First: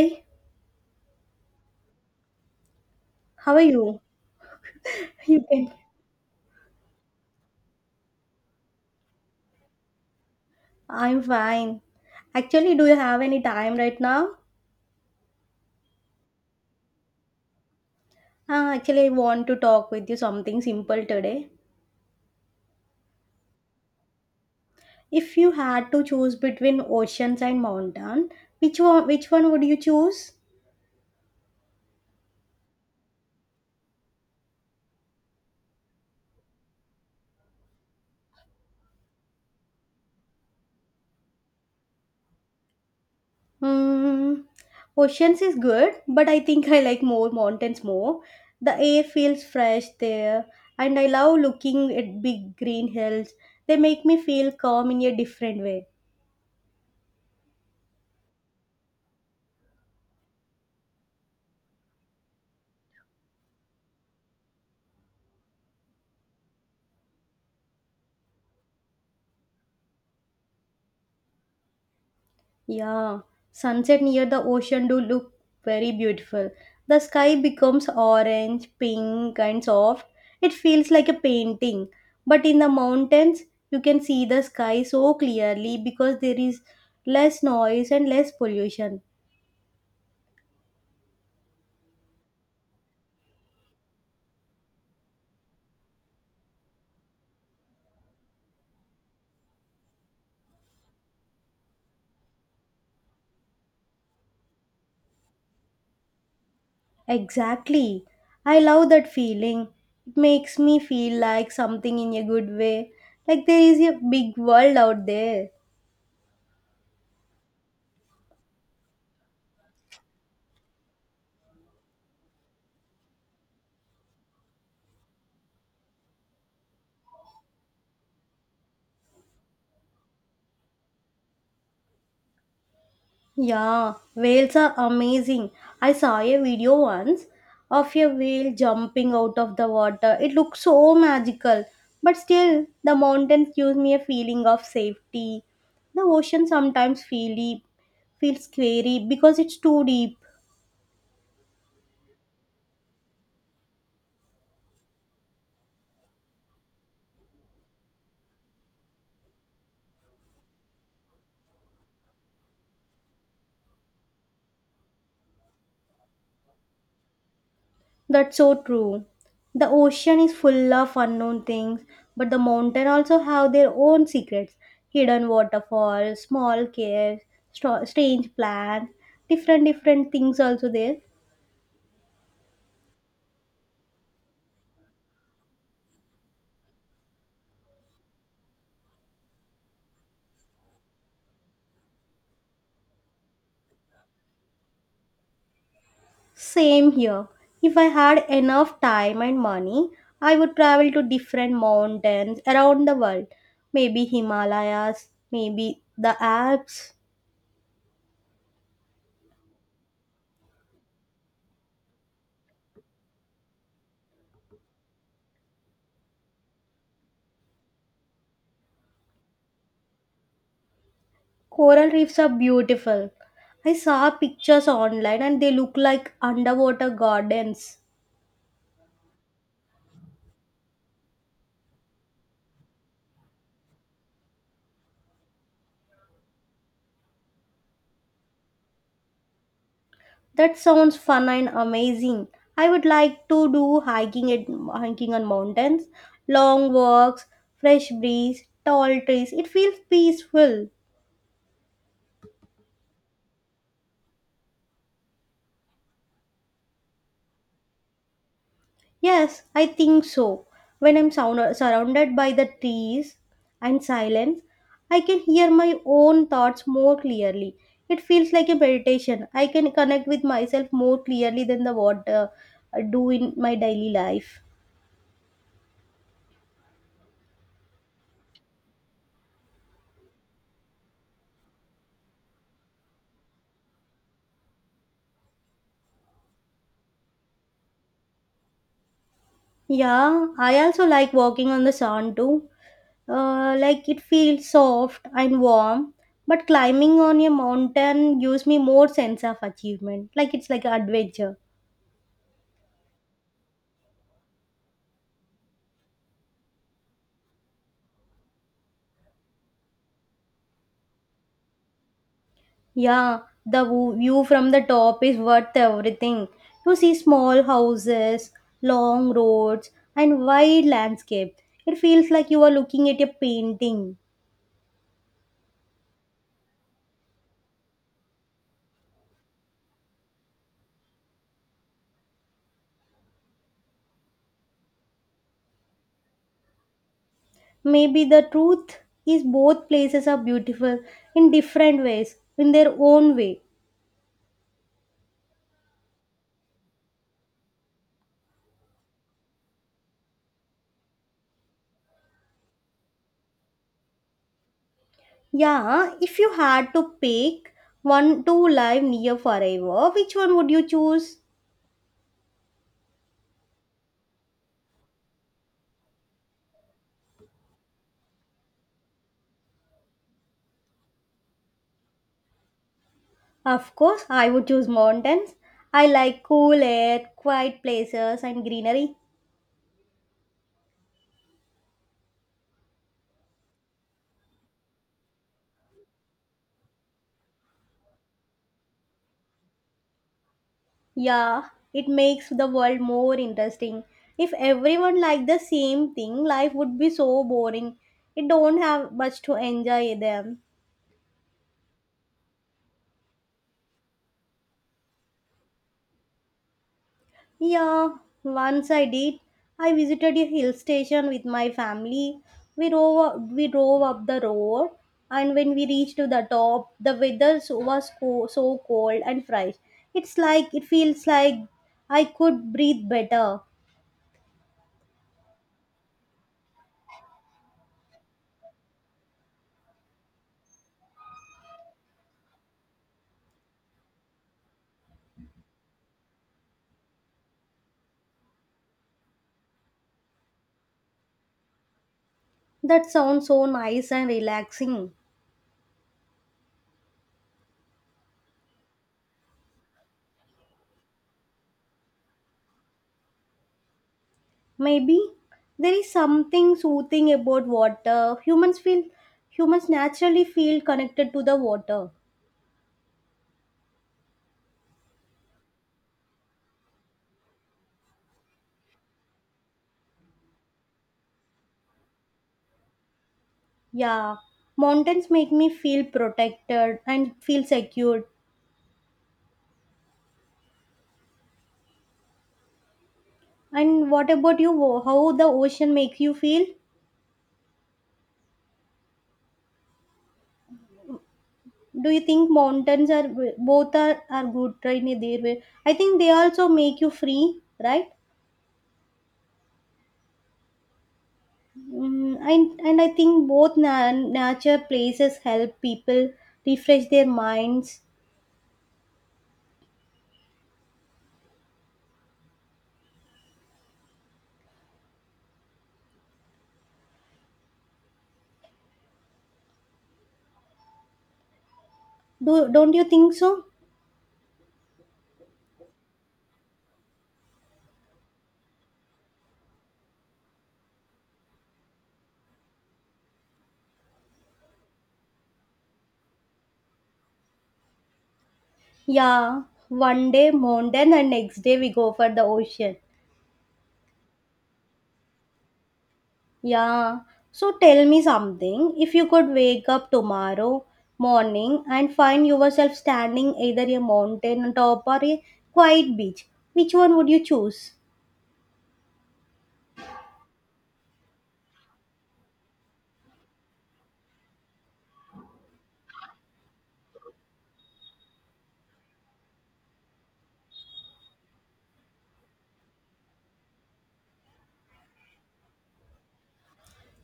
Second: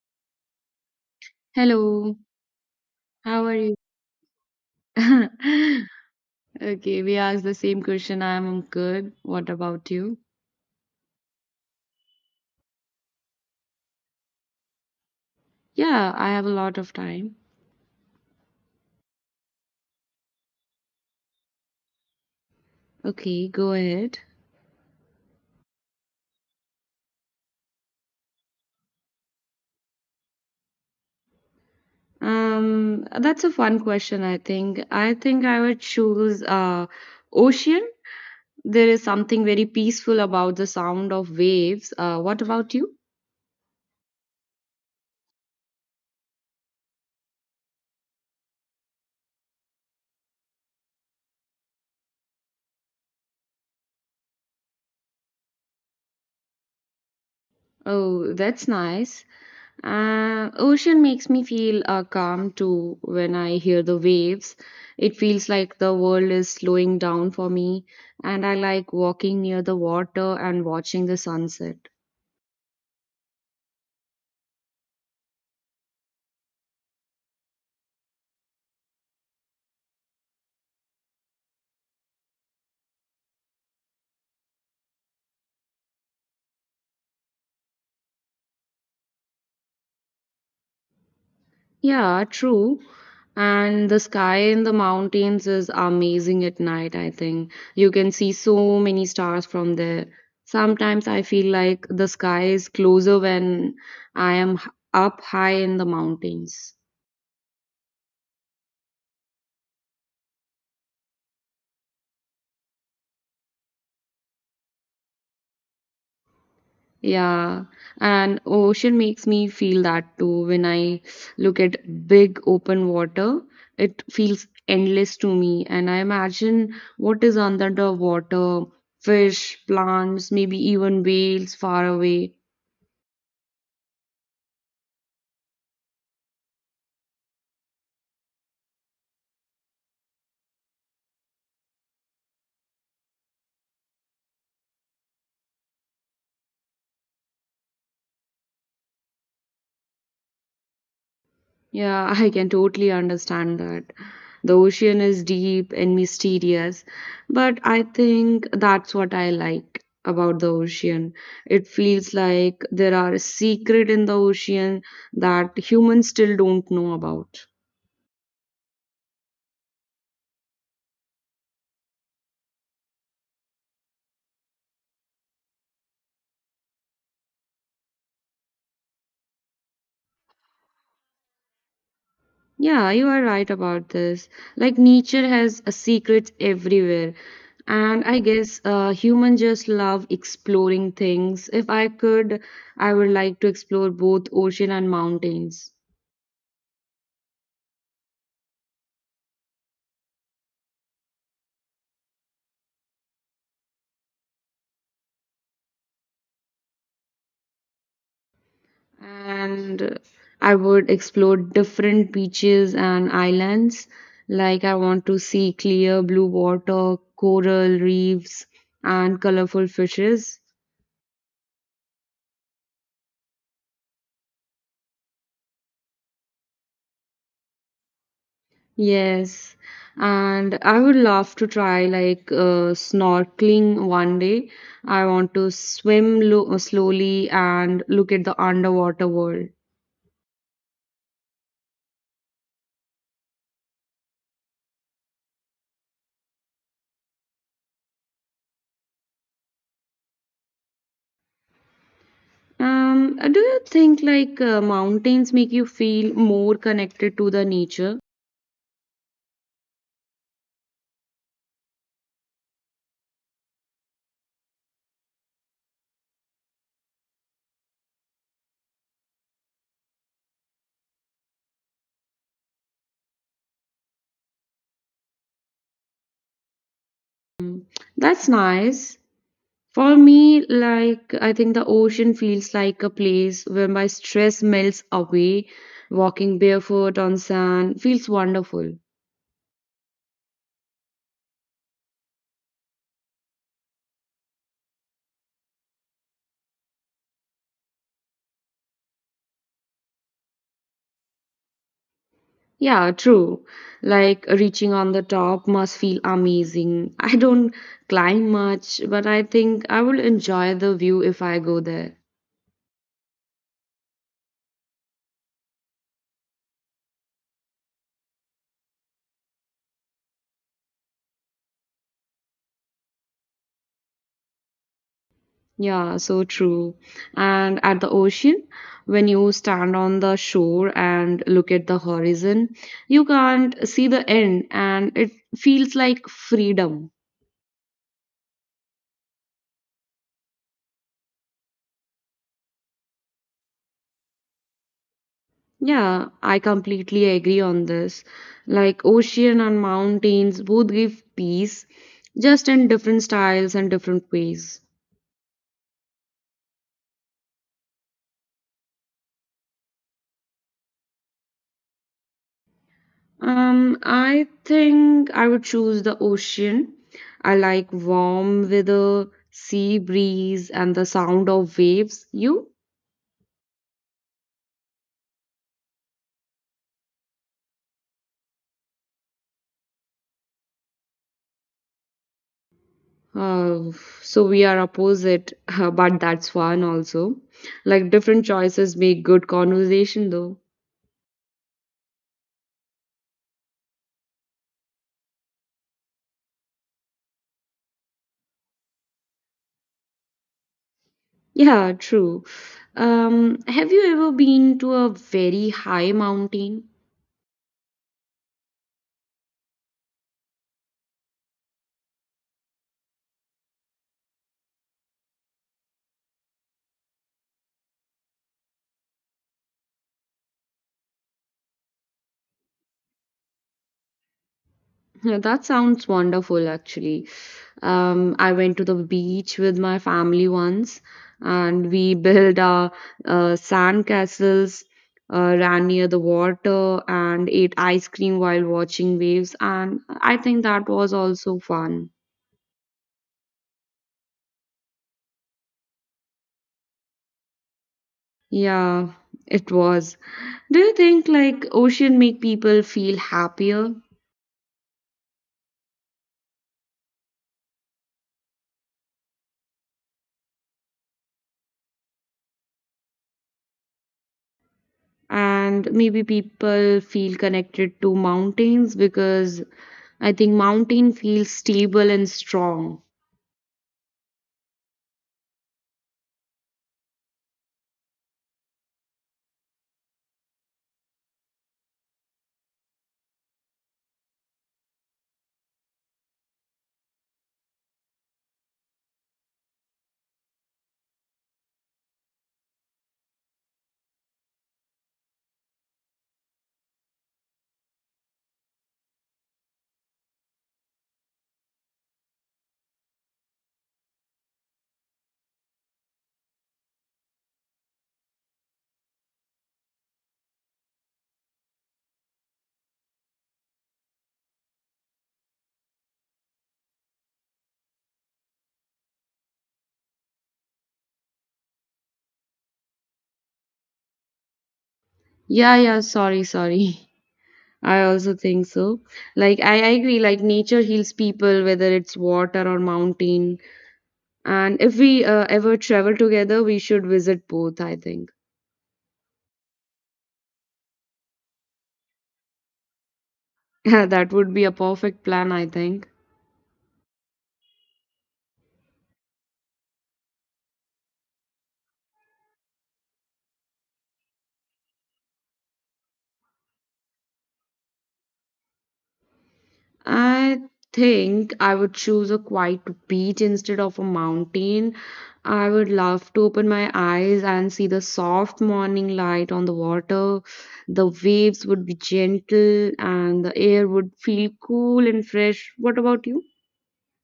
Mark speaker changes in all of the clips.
Speaker 1: Hi,
Speaker 2: Hello, how
Speaker 1: how
Speaker 2: are
Speaker 1: are
Speaker 2: you?
Speaker 1: you? You can.
Speaker 2: Okay, we asked the same question. I'm good. What about you?
Speaker 1: I'm fine. Actually, do you have any time right now?
Speaker 2: Yeah, I have a lot of time.
Speaker 1: Actually, I want to talk with you something simple today.
Speaker 2: Okay, go ahead.
Speaker 1: If you had to choose between oceans and mountain, which one would you choose?
Speaker 2: That's a fun question, I think. I think I would choose ocean. There is something very peaceful about the sound of waves. What about you?
Speaker 1: Hmm, oceans is good, but I think I like more mountains more. The air feels fresh there, and I love looking at big green hills. They make me feel calm in a different way.
Speaker 2: Oh, that's nice. Ocean makes me feel calm too when I hear the waves. It feels like the world is slowing down for me, and I like walking near the water and watching the sunset.
Speaker 1: Yeah, sunset near the ocean do look very beautiful. The sky becomes orange, pink, and soft. It feels like a painting. But in the mountains, you can see the sky so clearly because there is less noise and less pollution.
Speaker 2: Yeah, true. And the sky in the mountains is amazing at night, I think. You can see so many stars from there. Sometimes I feel like the sky is closer when I am up high in the mountains.
Speaker 1: Exactly. I love that feeling. It makes me feel like something in a good way, like there is a big world out there.
Speaker 2: Yeah, and ocean makes me feel that too. When I look at big open water, it feels endless to me. And I imagine what is under the water, fish, plants, maybe even whales far away.
Speaker 1: Yeah, whales are amazing. I saw a video once of a whale jumping out of the water. It looked so magical. But still, the mountains give me a feeling of safety. The ocean sometimes feel deep, feels scary because it's too deep.
Speaker 2: Yeah, I can totally understand that. The ocean is deep and mysterious, but I think that's what I like about the ocean. It feels like there are a secret in the ocean that humans still don't know about.
Speaker 1: That's so true. The ocean is full of unknown things, but the mountain also have their own secrets. Hidden waterfalls, small caves, strange plants, different things also there.
Speaker 2: Yeah, you are right about this. Like nature has a secret everywhere. And I guess human just love exploring things. If I could, I would like to explore both ocean and mountains.
Speaker 1: Same here. If I had enough time and money, I would travel to different mountains around the world. Maybe Himalayas, maybe the Alps.
Speaker 2: And I would explore different beaches and islands. Like, I want to see clear blue water, coral reefs, and colorful fishes.
Speaker 1: Coral reefs are beautiful. I saw pictures online and they look like underwater gardens.
Speaker 2: Yes, and I would love to try like snorkeling one day. I want to swim slowly and look at the underwater world.
Speaker 1: That sounds fun and amazing. I would like to do hiking on mountains, long walks, fresh breeze, tall trees. It feels peaceful.
Speaker 2: Do you think like mountains make you feel more connected to the nature?
Speaker 1: Yes, I think so. When I'm surrounded by the trees and silence, I can hear my own thoughts more clearly. It feels like a meditation. I can connect with myself more clearly than the what I do in my daily life.
Speaker 2: Mm, That's nice. For me, like, I think the ocean feels like a place where my stress melts away. Walking barefoot on sand feels wonderful.
Speaker 1: Yeah, I also like walking on the sand too. Like it feels soft and warm. But climbing on a mountain gives me more sense of achievement. Like it's like an adventure.
Speaker 2: Yeah, true. Like, reaching on the top must feel amazing. I don't climb much, but I think I will enjoy the view if I go there.
Speaker 1: Yeah, the view from the top is worth everything. You see small houses, long roads, and wide landscape. It feels like you are looking at a painting.
Speaker 2: Yeah, so true. And at the ocean, when you stand on the shore and look at the horizon, you can't see the end and it feels like freedom.
Speaker 1: Maybe the truth is both places are beautiful in different ways, in their own way.
Speaker 2: Yeah, I completely agree on this. Like ocean and mountains both give peace, just in different styles and different ways.
Speaker 1: Yeah, if you had to pick one to live near forever, which one would you choose?
Speaker 2: I think I would choose the ocean. I like warm weather, sea breeze, and the sound of waves. You?
Speaker 1: Of course, I would choose mountains. I like cool air, quiet places, and greenery.
Speaker 2: Uh, so we are opposite, but that's fun also. Like different choices make good conversation though.
Speaker 1: Yeah, it makes the world more interesting. If everyone liked the same thing, life would be so boring. It don't have much to enjoy them.
Speaker 2: Yeah, true. Have you ever been to a very high mountain?
Speaker 1: Yeah, once I did. I visited a hill station with my family. We drove up the road, and when we reached to the top, the weather so cold and fresh. It's like it feels like I could breathe better.
Speaker 2: Yeah, that sounds wonderful actually. I went to the beach with my family once, and we built sand castles, ran near the water, and ate ice cream while watching waves. And I think that was also fun.
Speaker 1: That sounds so nice and relaxing.
Speaker 2: Yeah, it was. Do you think like ocean make people feel happier?
Speaker 1: Maybe there is something soothing about water. Humans naturally feel connected to the water.
Speaker 2: And maybe people feel connected to mountains because I think mountain feels stable and strong.
Speaker 1: Yeah. Mountains make me feel protected and feel secure. And what about you? How the ocean makes you feel? Do you think mountains are both are good right in their way? I think they also make you free, right? And I think both nature places help people refresh their minds. Do don't you think so?
Speaker 2: Yeah, yeah, sorry, sorry. I also think so. Like I agree, like nature heals people, whether it's water or mountain. And if we ever travel together, we should visit both, I think.
Speaker 1: Yeah, one day mountain and next day we go for the ocean.
Speaker 2: That would be a perfect plan, I think.
Speaker 1: Yeah. So tell me something. If you could wake up tomorrow morning and find yourself standing either a mountain on top or a quiet beach, which one would you choose?
Speaker 2: I think I would choose a quiet beach instead of a mountain. I would love to open my eyes and see the soft morning light on the water. The waves would be gentle and the air would feel cool and fresh. What about you?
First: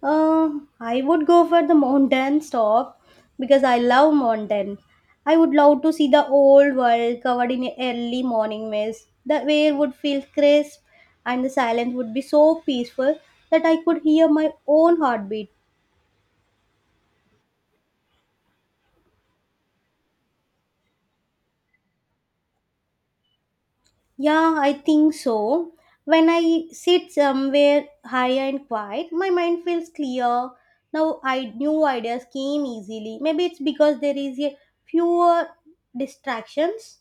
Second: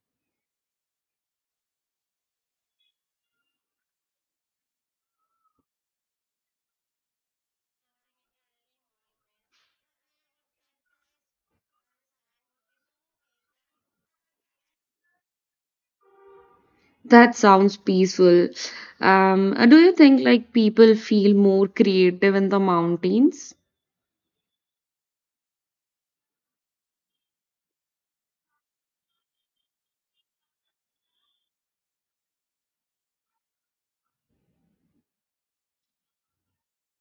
Speaker 1: Uh, I would go for the mountain stop because I love mountain. I would love to see the old world covered in early morning mist. The air would feel crisp and the silence would be so peaceful that I could hear my own heartbeat.
Speaker 2: That sounds peaceful. Do you think like people feel more creative in the mountains?
Speaker 1: Yeah, I think so. When I sit somewhere high and quiet, my mind feels clear. Now I New ideas came easily. Maybe it's because there is a fewer distractions.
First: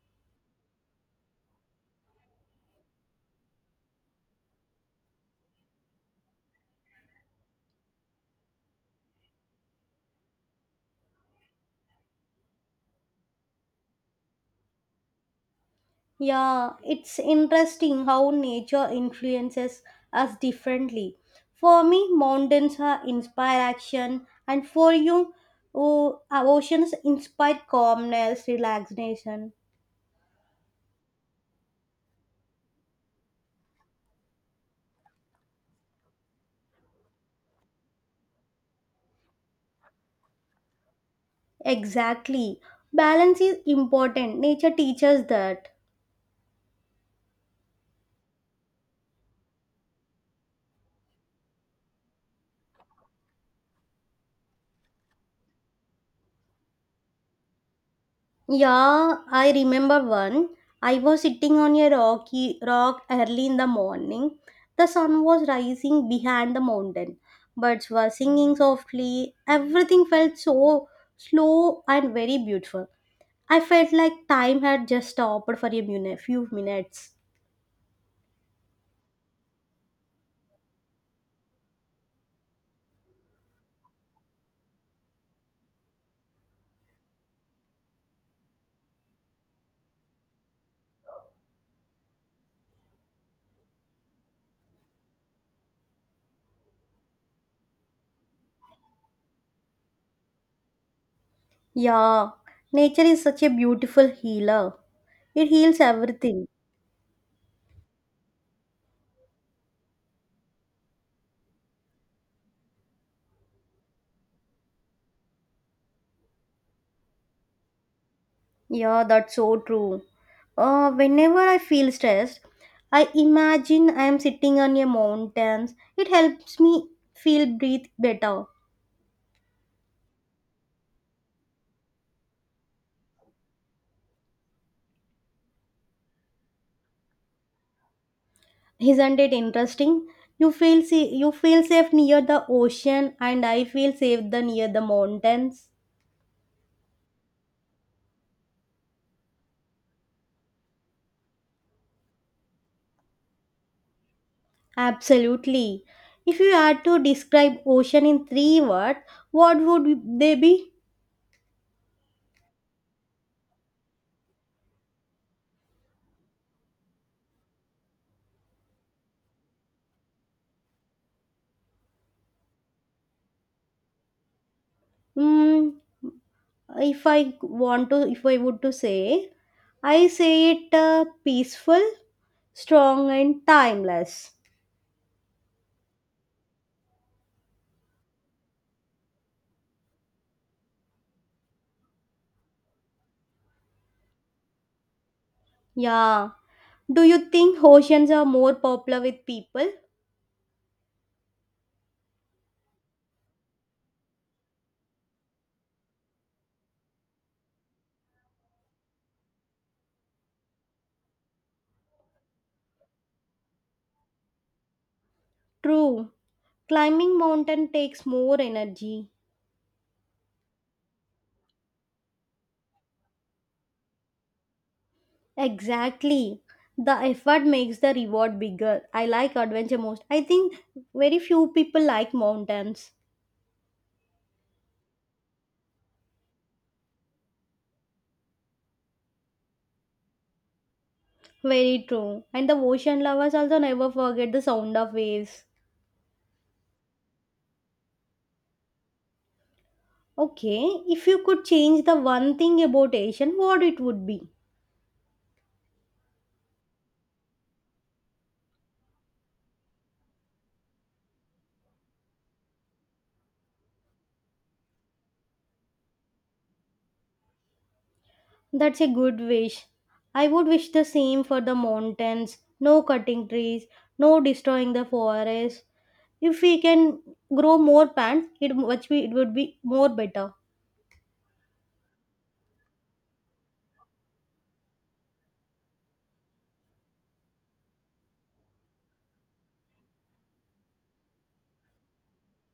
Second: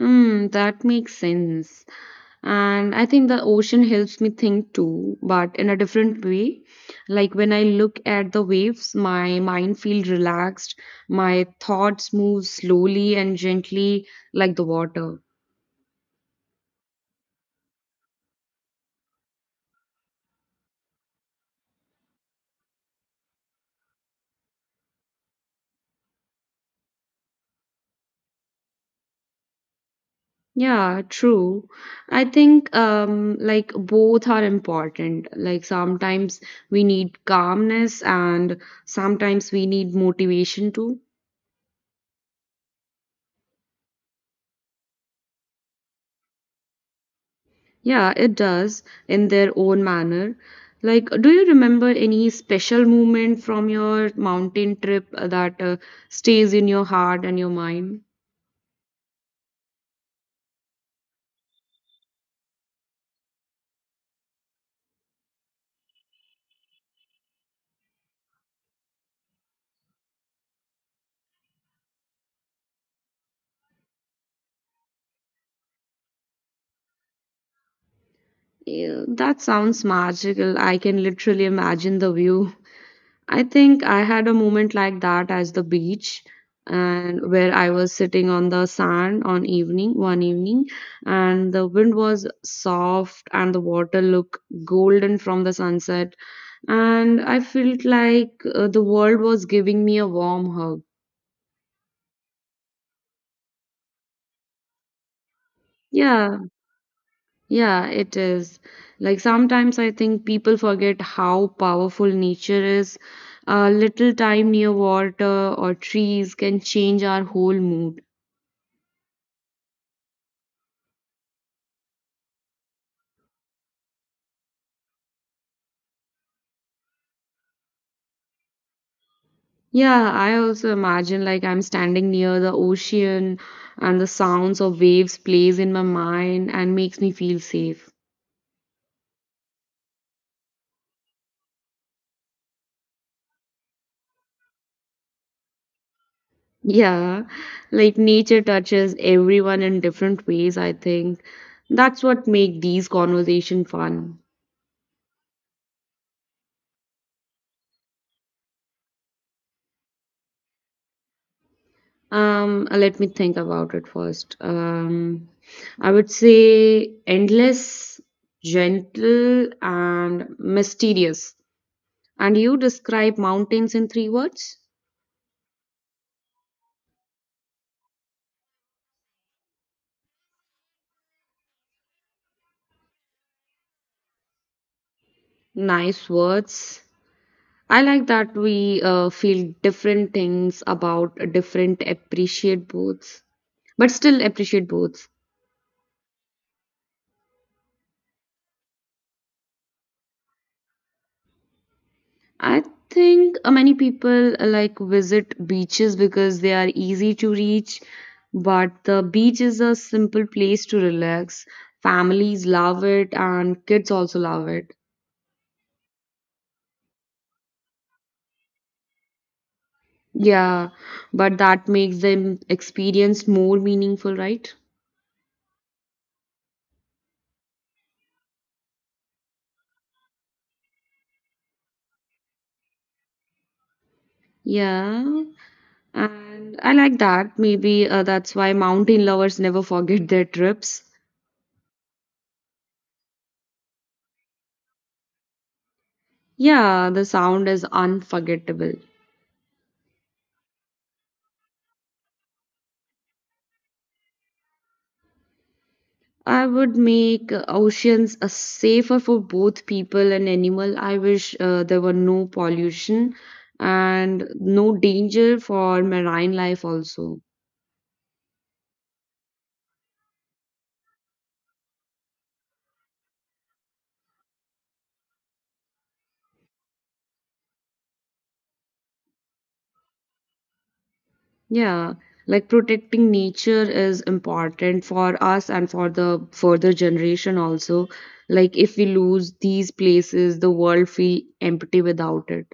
Speaker 2: That makes sense. And I think the ocean helps me think too, but in a different way. Like when I look at the waves, my mind feels relaxed, my thoughts move slowly and gently like the water.
Speaker 1: Yeah, it's interesting how nature influences us differently. For me, mountains are inspire action, and for you, oh, oceans inspire calmness, relaxation.
Speaker 2: Yeah, true. I think like both are important. Like sometimes we need calmness and sometimes we need motivation too.
Speaker 1: Exactly. Balance is important. Nature teaches that.
Speaker 2: Yeah, it does in their own manner. Like, do you remember any special moment from your mountain trip that stays in your heart and your mind?
Speaker 1: Yeah, I remember one. I was sitting on a rocky rock early in the morning. The sun was rising behind the mountain. Birds were singing softly. Everything felt so slow and very beautiful. I felt like time had just stopped for a minute, few minutes.
Speaker 2: Yeah, that sounds magical. I can literally imagine the view. I think I had a moment like that as the beach and where I was sitting on the sand on evening one evening and the wind was soft and the water looked golden from the sunset and I felt like the world was giving me a warm hug.
Speaker 1: Yeah, nature is such a beautiful healer. It heals
Speaker 2: Yeah,
Speaker 1: everything.
Speaker 2: yeah, it is. Like sometimes I think people forget how powerful nature is. A little time near water or trees can change our whole mood.
Speaker 1: Yeah, that's so true. Whenever I feel stressed, I imagine I am sitting on a mountain. It helps me feel breathe better.
Speaker 2: Yeah, I also imagine like I'm standing near the ocean and the sounds of waves plays in my mind and makes me feel safe.
Speaker 1: Isn't it interesting? You feel safe near the ocean, and I feel safe the near the mountains.
Speaker 2: Yeah, like nature touches everyone in different ways, I think. That's what make these conversation fun.
Speaker 1: Absolutely. If you had to describe ocean in three words, what would they be?
Speaker 2: Let me think about it first. I would say endless, gentle, and mysterious. And you describe mountains in three words?
Speaker 1: Mm, if I want to if I would to say I say it peaceful, strong and timeless.
Speaker 2: Nice words. I like that we feel different things about different appreciate boats, but still appreciate boats.
Speaker 1: Yeah, do you think oceans are more popular with people?
Speaker 2: I think many people like visit beaches because they are easy to reach, but the beach is a simple place to relax. Families love it and kids also love it.
Speaker 1: True, climbing mountain takes more energy.
Speaker 2: Yeah, but that makes them experience more meaningful, right?
Speaker 1: Exactly. The effort makes the reward bigger. I like adventure most, I think. Very few people like mountains.
Speaker 2: Yeah. And I like that. Maybe that's why mountain lovers never forget their trips.
Speaker 1: Very true. And the ocean lovers also never forget the sound of waves.
Speaker 2: Yeah, the sound is unforgettable.
Speaker 1: Okay, if you could change the one thing about Asian, what it would be?
Speaker 2: I would make oceans safer for both people and animal. I wish there were no pollution and no danger for marine life also.
Speaker 1: That's a good wish. I would wish the same for the mountains, no cutting trees, no destroying the forest. If we can grow more plants, it would be more better.
Speaker 2: Yeah, like protecting nature is important for us and for the further generation also. Like if we lose these places, the world feel empty without it.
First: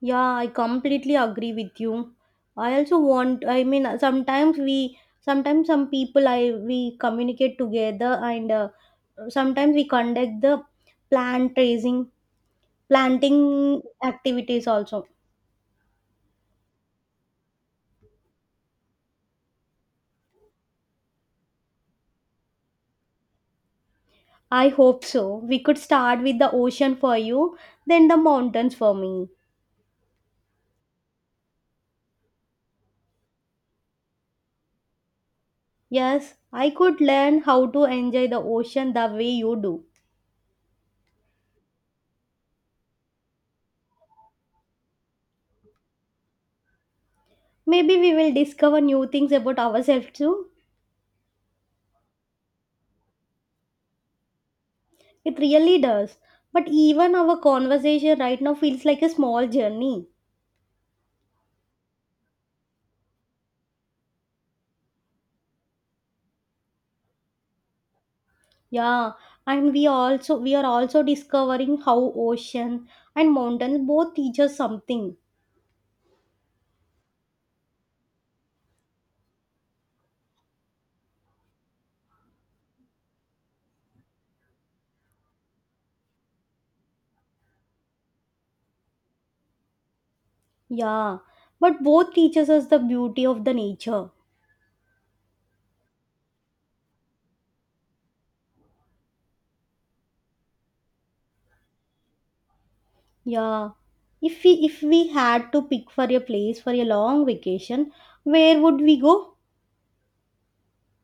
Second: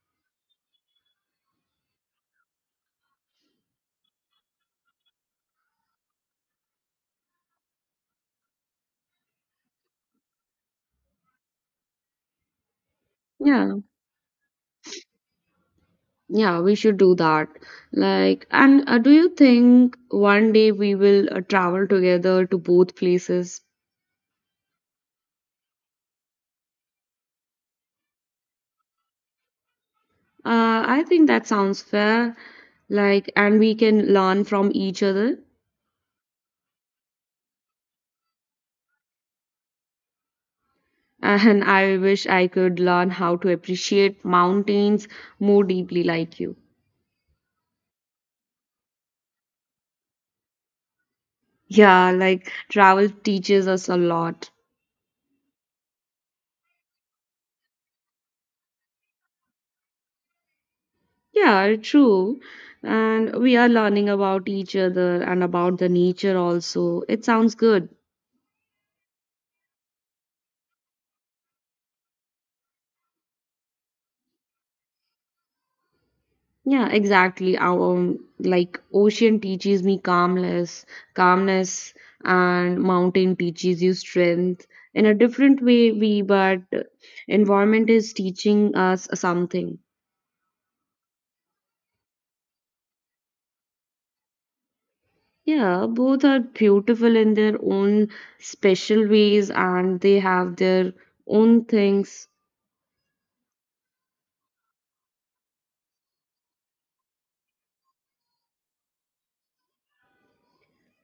Speaker 1: Yeah, I completely agree with you. I also want, I mean, sometimes we sometimes some people I we communicate together, and sometimes we conduct the plant raising
Speaker 2: Yeah,
Speaker 1: planting activities also.
Speaker 2: yeah, we should do that. Like, and do you think one day we will travel together to both places?
Speaker 1: I hope so. We could start with the ocean for you, then the mountains for me.
Speaker 2: I think that sounds fair. Like, and we can learn from each other.
Speaker 1: Yes, I could learn how to enjoy the ocean the way you do.
Speaker 2: And I wish I could learn how to appreciate mountains more deeply like you.
Speaker 1: Maybe we will discover new things about ourselves too.
Speaker 2: Yeah, like travel teaches us a lot.
Speaker 1: It really does. But even our conversation right now feels like a small journey.
Speaker 2: Yeah, true. And we are learning about each other and about the nature also. It sounds good.
Speaker 1: Yeah, and we also we are also discovering how ocean and mountains both teach us something.
Speaker 2: Yeah, exactly. Our like ocean teaches me calmness, and mountain teaches you strength in a different way. We But environment is teaching us something.
Speaker 1: Yeah, but both teaches us the beauty of the nature.
Speaker 2: Yeah, both are beautiful in their own special ways and they have their own things.
Speaker 1: Yeah. If we had to pick for a place for a long vacation, where would we go?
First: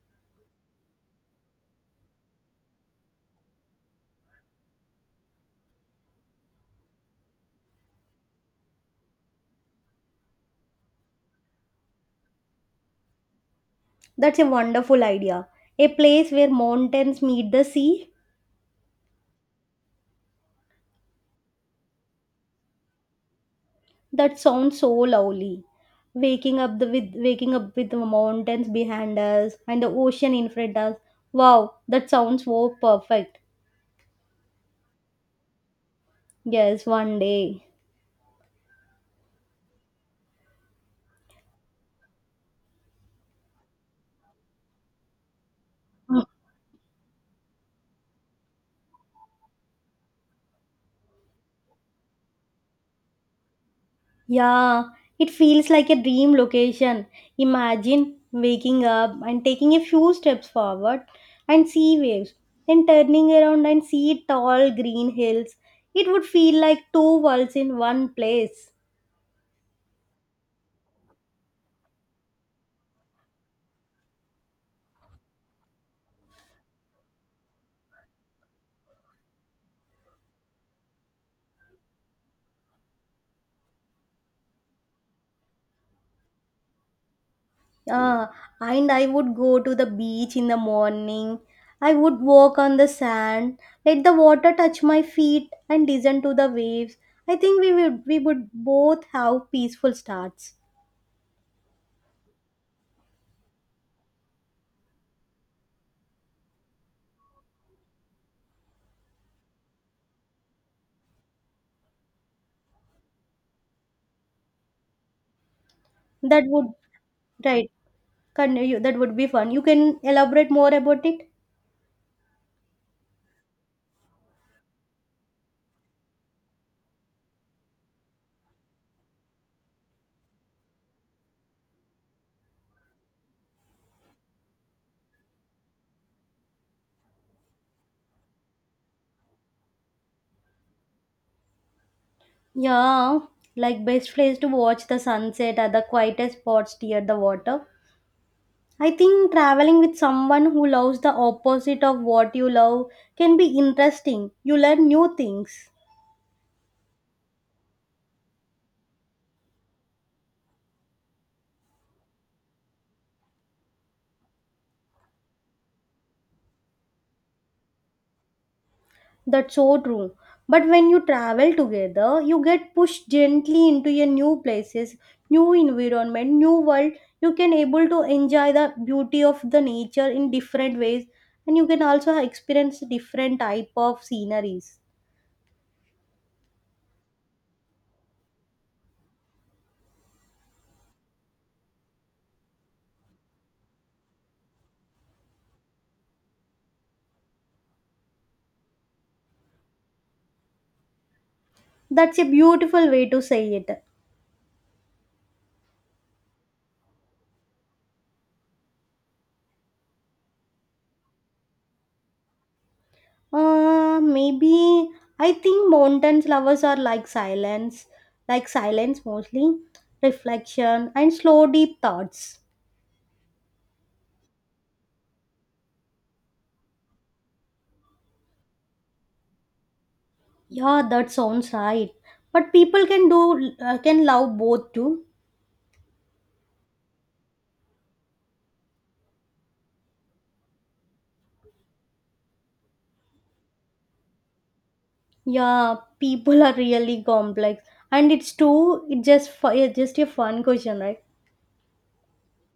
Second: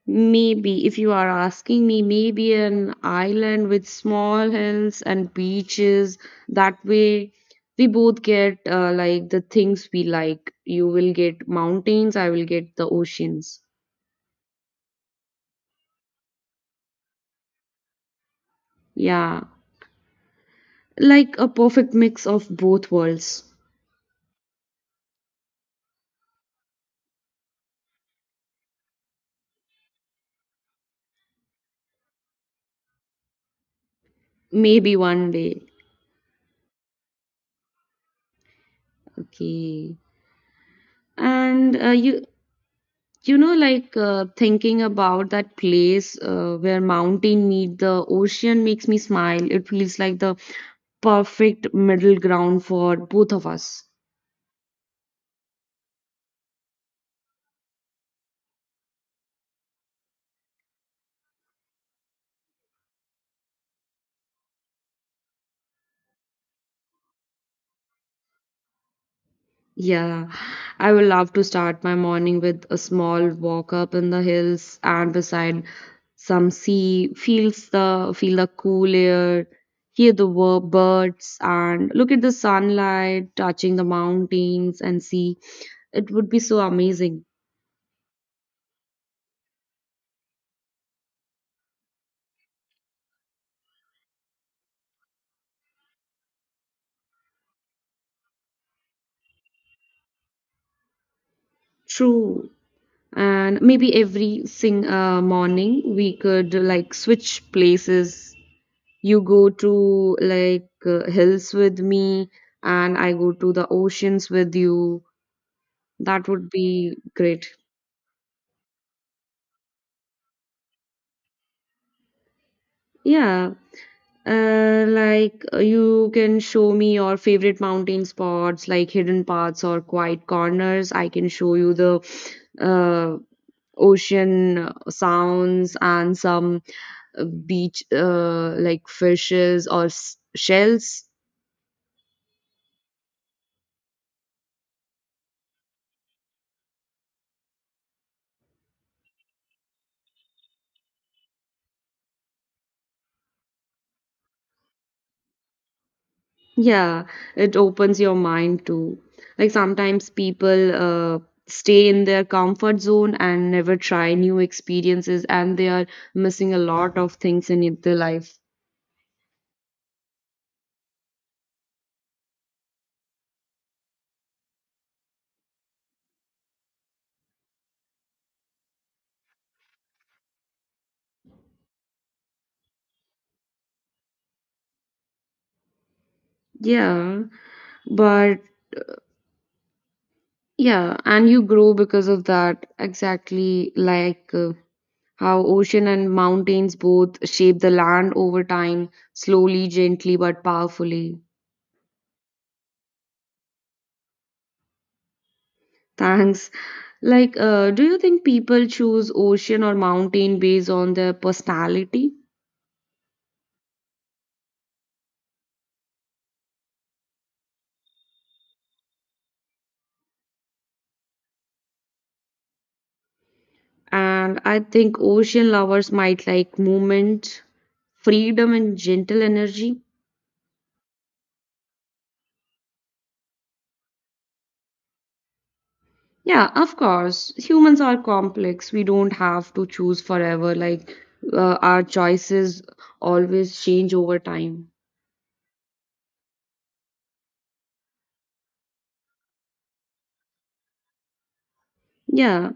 Speaker 2: Maybe, if you are asking me, maybe an island with small hills and beaches. That way, we both get like the things we like. You will get mountains, I will get the oceans.
Speaker 1: That's a wonderful idea. A place where mountains meet the sea.
Speaker 2: Yeah, like a perfect mix of both worlds.
Speaker 1: That sounds so lovely. Waking up with the mountains behind us and the ocean in front us. Wow, that sounds so perfect.
Speaker 2: Maybe one day.
Speaker 1: Yes, one day.
Speaker 2: Okay. And like thinking about that place where mountain meet the ocean makes me smile. It feels like the perfect middle ground for both of us.
Speaker 1: Yeah, it feels like a dream location. Imagine waking up and taking a few steps forward and see waves, then turning around and see tall green hills. It would feel like two worlds in one place.
Speaker 2: Yeah, I would love to start my morning with a small walk up in the hills and beside some sea, feel the cool air, hear the birds and look at the sunlight touching the mountains and sea. It would be so amazing.
Speaker 1: Ah, and I would go to the beach in the morning. I would walk on the sand, let the water touch my feet, and listen to the waves. I think we would both have peaceful starts.
Speaker 2: True. And maybe every sing morning we could like switch places. You go to like hills with me, and I go to the oceans with you. That
Speaker 1: That
Speaker 2: would
Speaker 1: would
Speaker 2: be great.
Speaker 1: right. Continue. That would be fun. You can elaborate more about it?
Speaker 2: Yeah, like you can show me your favorite mountain spots, like hidden paths or quiet corners. I can show you the uh, ocean sounds and some beach, like fishes or shells.
Speaker 1: Yeah, like best place to watch the sunset at the quietest spots near the water. I think traveling with someone who loves the opposite of what you love can be interesting. You learn new things.
Speaker 2: Yeah, it opens your mind too. Like sometimes people stay in their comfort zone and never try new experiences, and they are missing a lot of things in their life.
Speaker 1: That's so true. But when you travel together, you get pushed gently into your new places, new environment, new world. You can able to enjoy the beauty of the nature in different ways and you can also experience different type of sceneries.
Speaker 2: Yeah, but yeah, and you grow because of that. Exactly, like how ocean and mountains both shape the land over time, slowly, gently, but powerfully.
Speaker 1: That's a beautiful way to say it.
Speaker 2: Thanks. Like, do you think people choose ocean or mountain based on their personality?
Speaker 1: Maybe I think mountains lovers are like silence, mostly, reflection and slow deep thoughts.
Speaker 2: And I think ocean lovers might like movement, freedom, and gentle energy.
Speaker 1: Yeah, that sounds right. But people can love both too.
Speaker 2: Yeah, of course. Humans are complex. We don't have to choose forever. Like, our choices always change over time.
Speaker 1: Yeah, people are really complex, and it's just a fun question, right?
Speaker 2: Yeah,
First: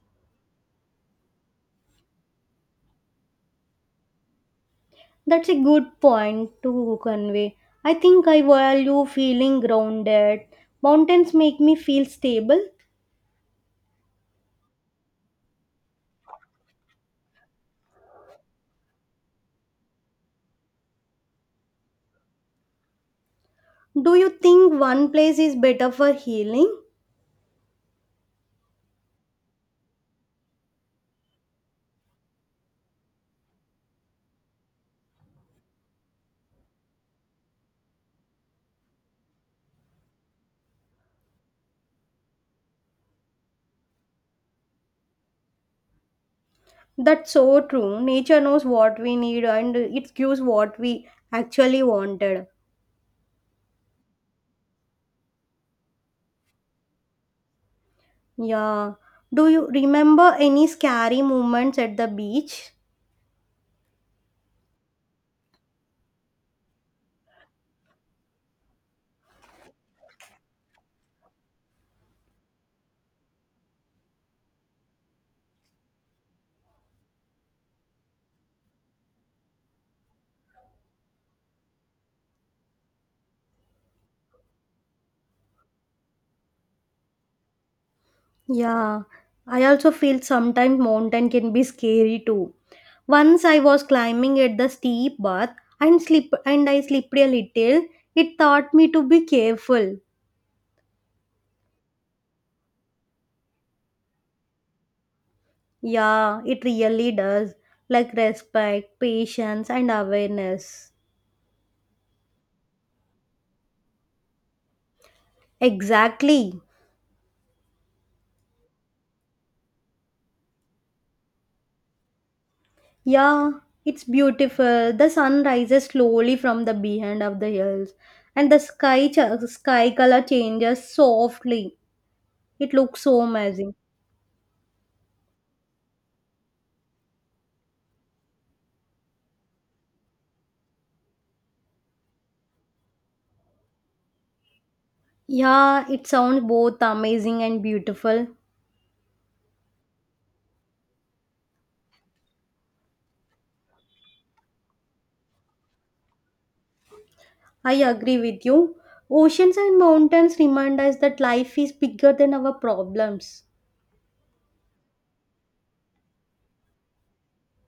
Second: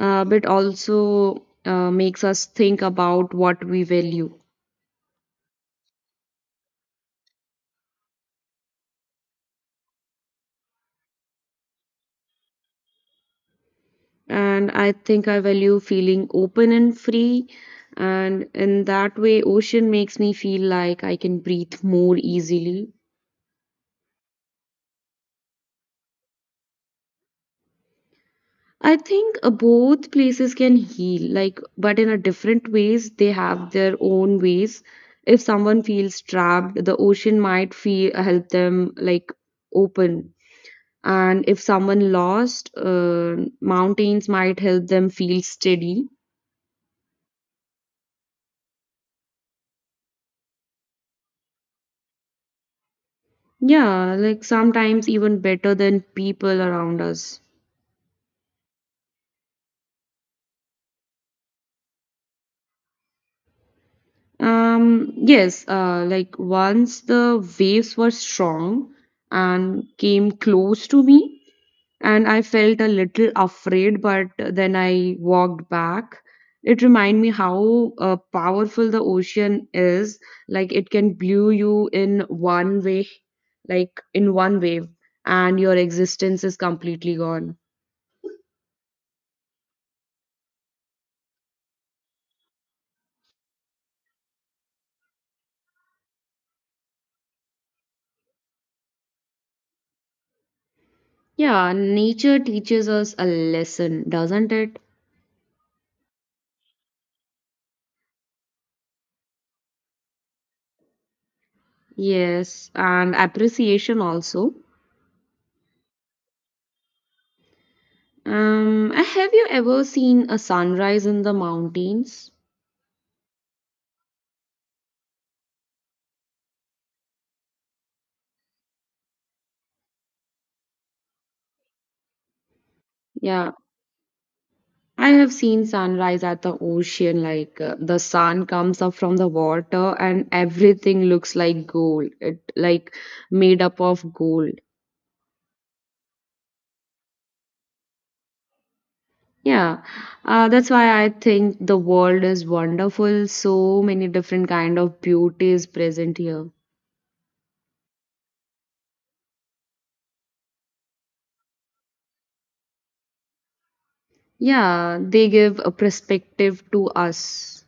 Speaker 2: but also makes us think about what we value.
Speaker 1: That's a good point to convey. I think I value feeling grounded. Mountains make me feel stable.
Speaker 2: And I think I value feeling open and free. And in that way, ocean makes me feel like I can breathe more easily.
Speaker 1: Do you think one place is better for healing?
Speaker 2: I think both places can heal, like, but in a different ways. They have their own ways. If someone feels trapped, the ocean might feel help them like open. And if someone lost, mountains might help them feel steady.
Speaker 1: That's so true. Nature knows what we need, and it gives what we actually wanted.
Speaker 2: Yeah, like sometimes even better than people around us.
Speaker 1: Yeah. Do you remember any scary moments at the beach?
Speaker 2: Yes, like once the waves were strong and came close to me, and I felt a little afraid, but then I walked back. It reminded me how powerful the ocean is. Like it can blow you in one way, like in one wave, and your existence is completely gone.
Speaker 1: Yeah. I also feel sometimes mountain can be scary too. Once I was climbing at the steep path and slip and I slipped a little. It taught me to be careful.
Speaker 2: Yeah, nature teaches us a lesson, doesn't it?
Speaker 1: Yeah, it really does. Like respect, patience and awareness.
Speaker 2: Yes, and appreciation also.
Speaker 1: Exactly.
Speaker 2: Have you ever seen a sunrise in the mountains?
Speaker 1: Yeah, it's beautiful. The sun rises slowly from the behind of the hills, and the sky color changes softly. It looks so
Speaker 2: Yeah,
Speaker 1: amazing.
Speaker 2: I have seen sunrise at the ocean. Like the sun comes up from the water, and everything looks like gold. It like made up of gold.
Speaker 1: Yeah, it sounds both amazing and beautiful.
Speaker 2: Yeah, that's why I think the world is wonderful. So many different kind of beauty is present here.
Speaker 1: I agree with you. Oceans and mountains remind us that life is bigger than our problems.
Speaker 2: Yeah, they give a perspective to us.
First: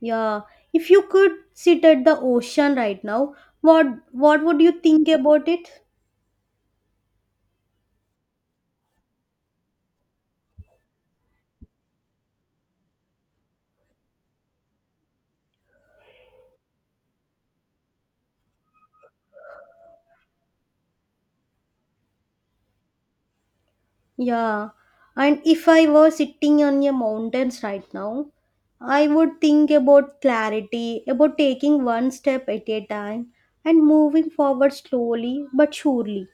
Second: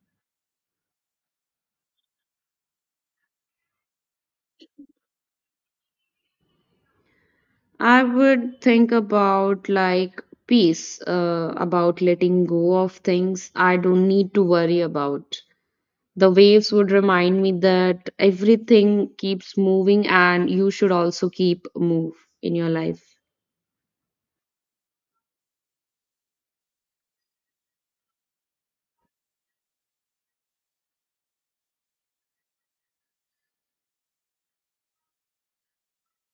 Speaker 1: Yeah, if you could sit at the ocean right now, what what would you think about it?
Speaker 2: I would think about like peace, about letting go of things I don't need to worry about. The waves would remind me that everything keeps moving and you should also keep move in your life.
Speaker 1: Yeah, and if I were sitting on a mountains right now, I would think about clarity, about taking one step at a time and moving forward slowly but surely.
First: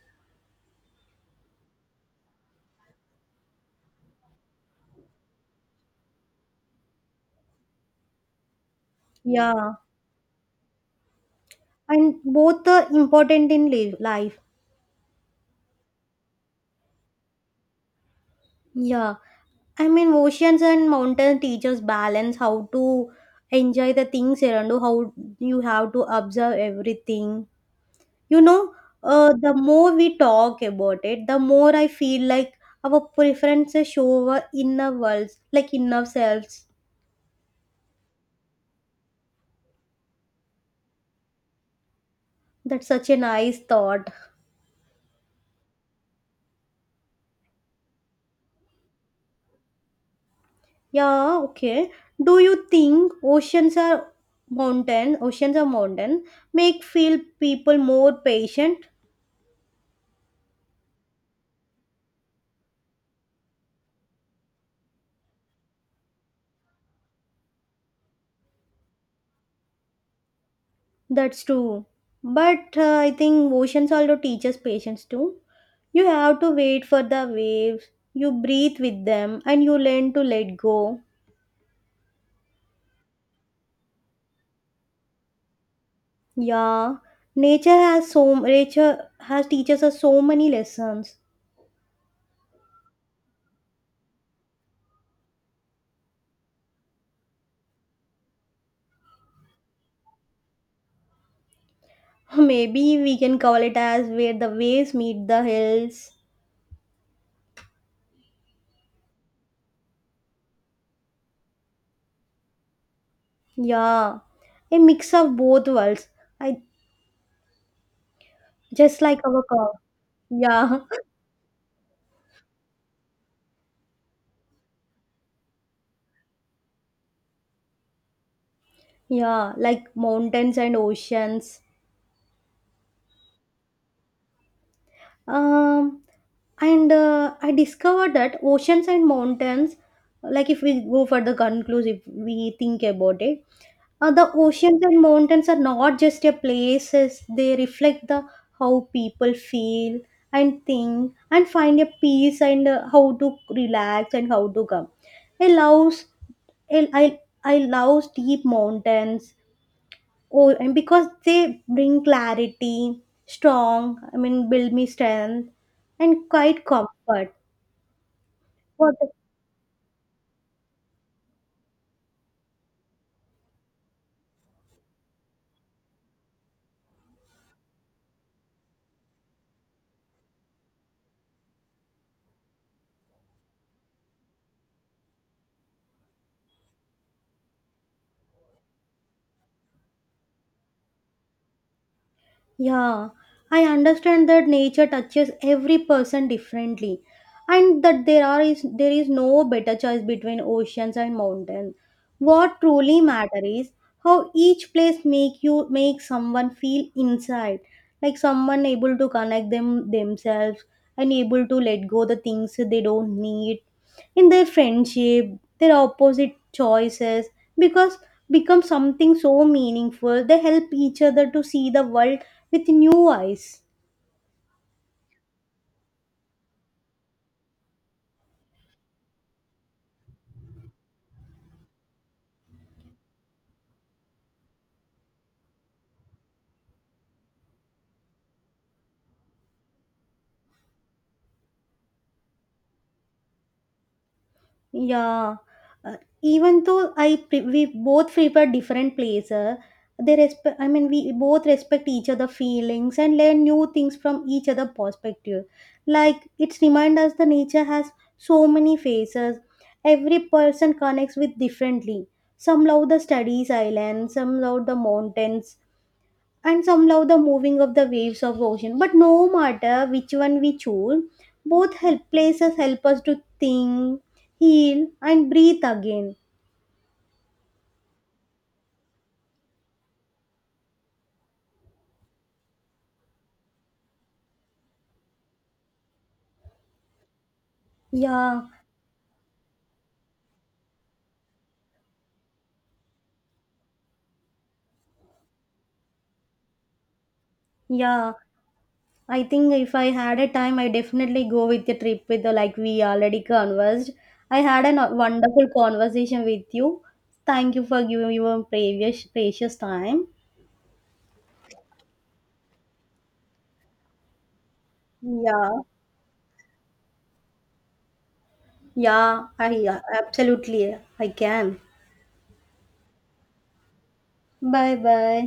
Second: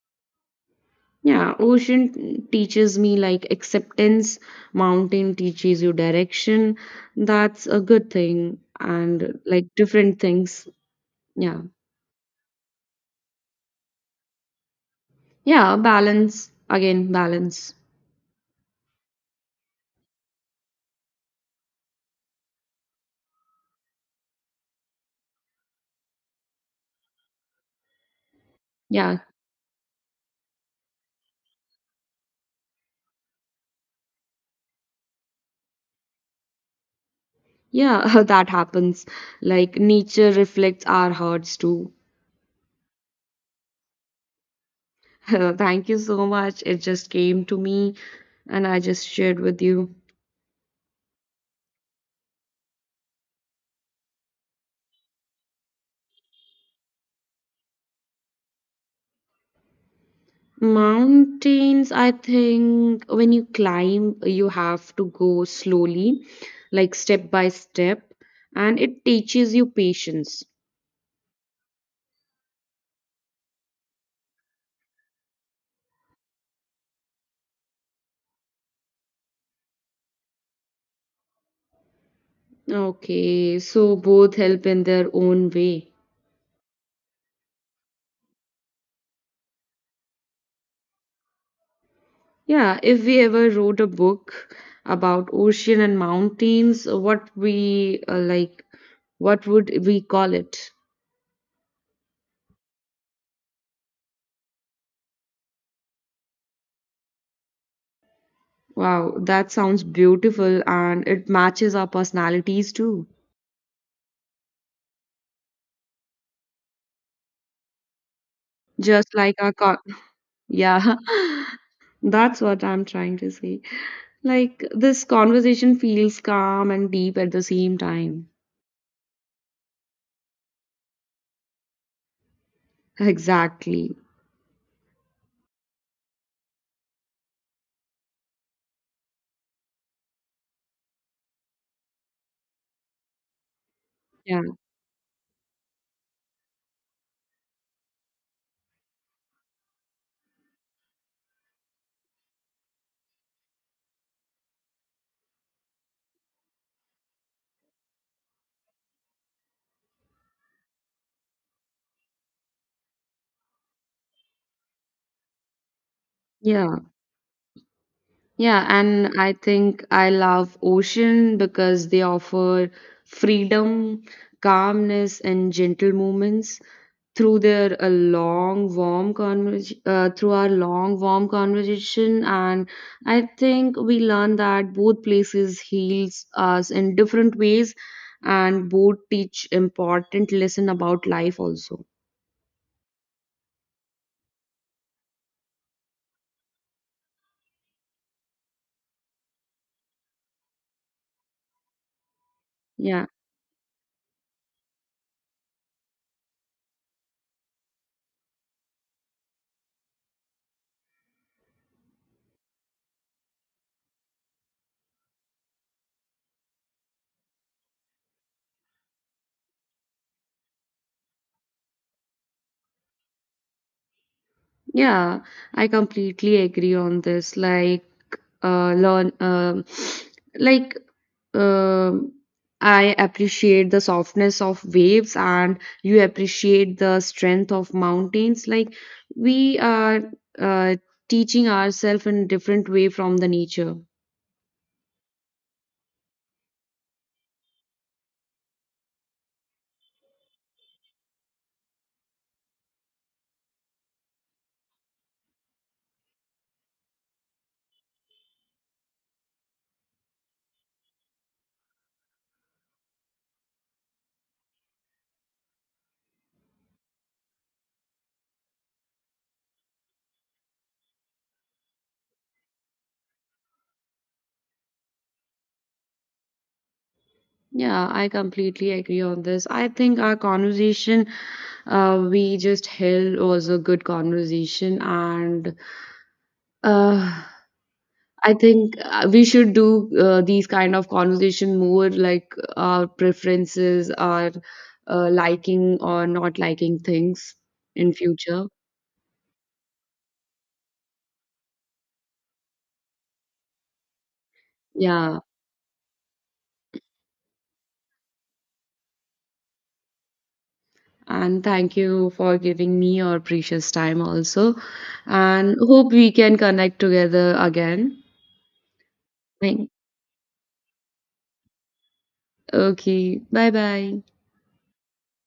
Speaker 2: Yeah, ocean teaches me like acceptance, mountain teaches you direction. That's a good thing and like
Speaker 1: Yeah,
Speaker 2: different things. Yeah.
Speaker 1: and both are important in life.
Speaker 2: Yeah, balance again, balance.
Speaker 1: Yeah, I mean oceans and mountains teaches balance, how to enjoy the things around you, how you have to observe everything. You know,
Speaker 2: Yeah.
Speaker 1: the more we talk about it, the more I feel like our preferences show our inner worlds, like inner selves.
Speaker 2: Yeah, that happens. Like nature reflects our hearts too.
Speaker 1: That's such a nice thought.
Speaker 2: Thank you so much. It just came to me and I just shared with you.
Speaker 1: Yeah, okay. Do you think oceans are mountain, make feel people more patient?
Speaker 2: Mountains, I think when you climb, you have to go slowly, like step by step, and it teaches you patience.
Speaker 1: That's true. But I think oceans also teach us patience too. You have to wait for the waves. You breathe with them and you learn to let go.
Speaker 2: Okay, so both help in their own way.
Speaker 1: Yeah, nature has teaches us so many lessons.
Speaker 2: Yeah, if we ever wrote a book about ocean and mountains, what would we call it?
Speaker 1: Maybe we can call it as where the waves meet the hills.
Speaker 2: Wow, that sounds beautiful and it matches our personalities too.
Speaker 1: Yeah, a mix of both worlds. I just
Speaker 2: Just
Speaker 1: like
Speaker 2: like
Speaker 1: our
Speaker 2: our
Speaker 1: car. Yeah,
Speaker 2: yeah. That's what I'm trying to say. Like this conversation feels calm and deep at the same time.
Speaker 1: yeah, like mountains and oceans.
Speaker 2: Exactly.
Speaker 1: Um, and I discovered that oceans and mountains, like if we go for the conclusive, we think about it. The
Speaker 2: Yeah.
Speaker 1: oceans and mountains are not just a places, they reflect the how people feel and think and find a peace, and how to relax and how to come. I love, I love steep mountains, oh, and because they bring clarity, strong, I mean, build me strength and quite
Speaker 2: Yeah.
Speaker 1: comfort.
Speaker 2: Yeah,
Speaker 1: What?
Speaker 2: and I think I love ocean because they offer freedom, calmness, and gentle moments through their a long, warm conversation. Through our long, warm conversation, and I think we learn that both places heals us in different ways, and both teach important lesson about life also.
Speaker 1: Yeah, I understand that nature touches every person differently and that there is no better choice between oceans and mountains. What truly
Speaker 2: Yeah,
Speaker 1: matters is how each place make someone feel inside, like someone able to connect themselves and able to let go the things they don't need in their friendship, their opposite choices, because become something so meaningful they help each other to see the world with new eyes.
Speaker 2: yeah, I completely agree on this. Like learn like um I appreciate the softness of waves and you appreciate the strength of mountains. Like we are uh, teaching ourselves in different way from the nature.
Speaker 1: Yeah, even though I pre we both prefer different places, they respect. I mean, we both respect each other' feelings and learn new things from each other' perspective. Like it's remind us the nature has so many faces. Every person connects with differently. Some love the studies island, some love the mountains, and some love the moving of the waves of the ocean, but no matter which one we choose, both help places help us to think, heal and breathe again.
Speaker 2: Yeah, I completely agree on this. I think our conversation we just held was a good conversation and uh, I
Speaker 1: Yeah,
Speaker 2: think we should do these kind of conversation more like our preferences, our liking or not liking things in
Speaker 1: yeah,
Speaker 2: future.
Speaker 1: I think if I had a time I definitely go with the trip with the like we already conversed. I had a
Speaker 2: Yeah.
Speaker 1: wonderful conversation with you. Thank you for giving your previous precious time.
Speaker 2: And thank you for giving me your precious time also.
Speaker 1: Yeah,
Speaker 2: And hope we can connect together again.
Speaker 1: yeah,
Speaker 2: Thank-
Speaker 1: I can.
Speaker 2: Okay. Bye bye.
Speaker 1: Bye bye.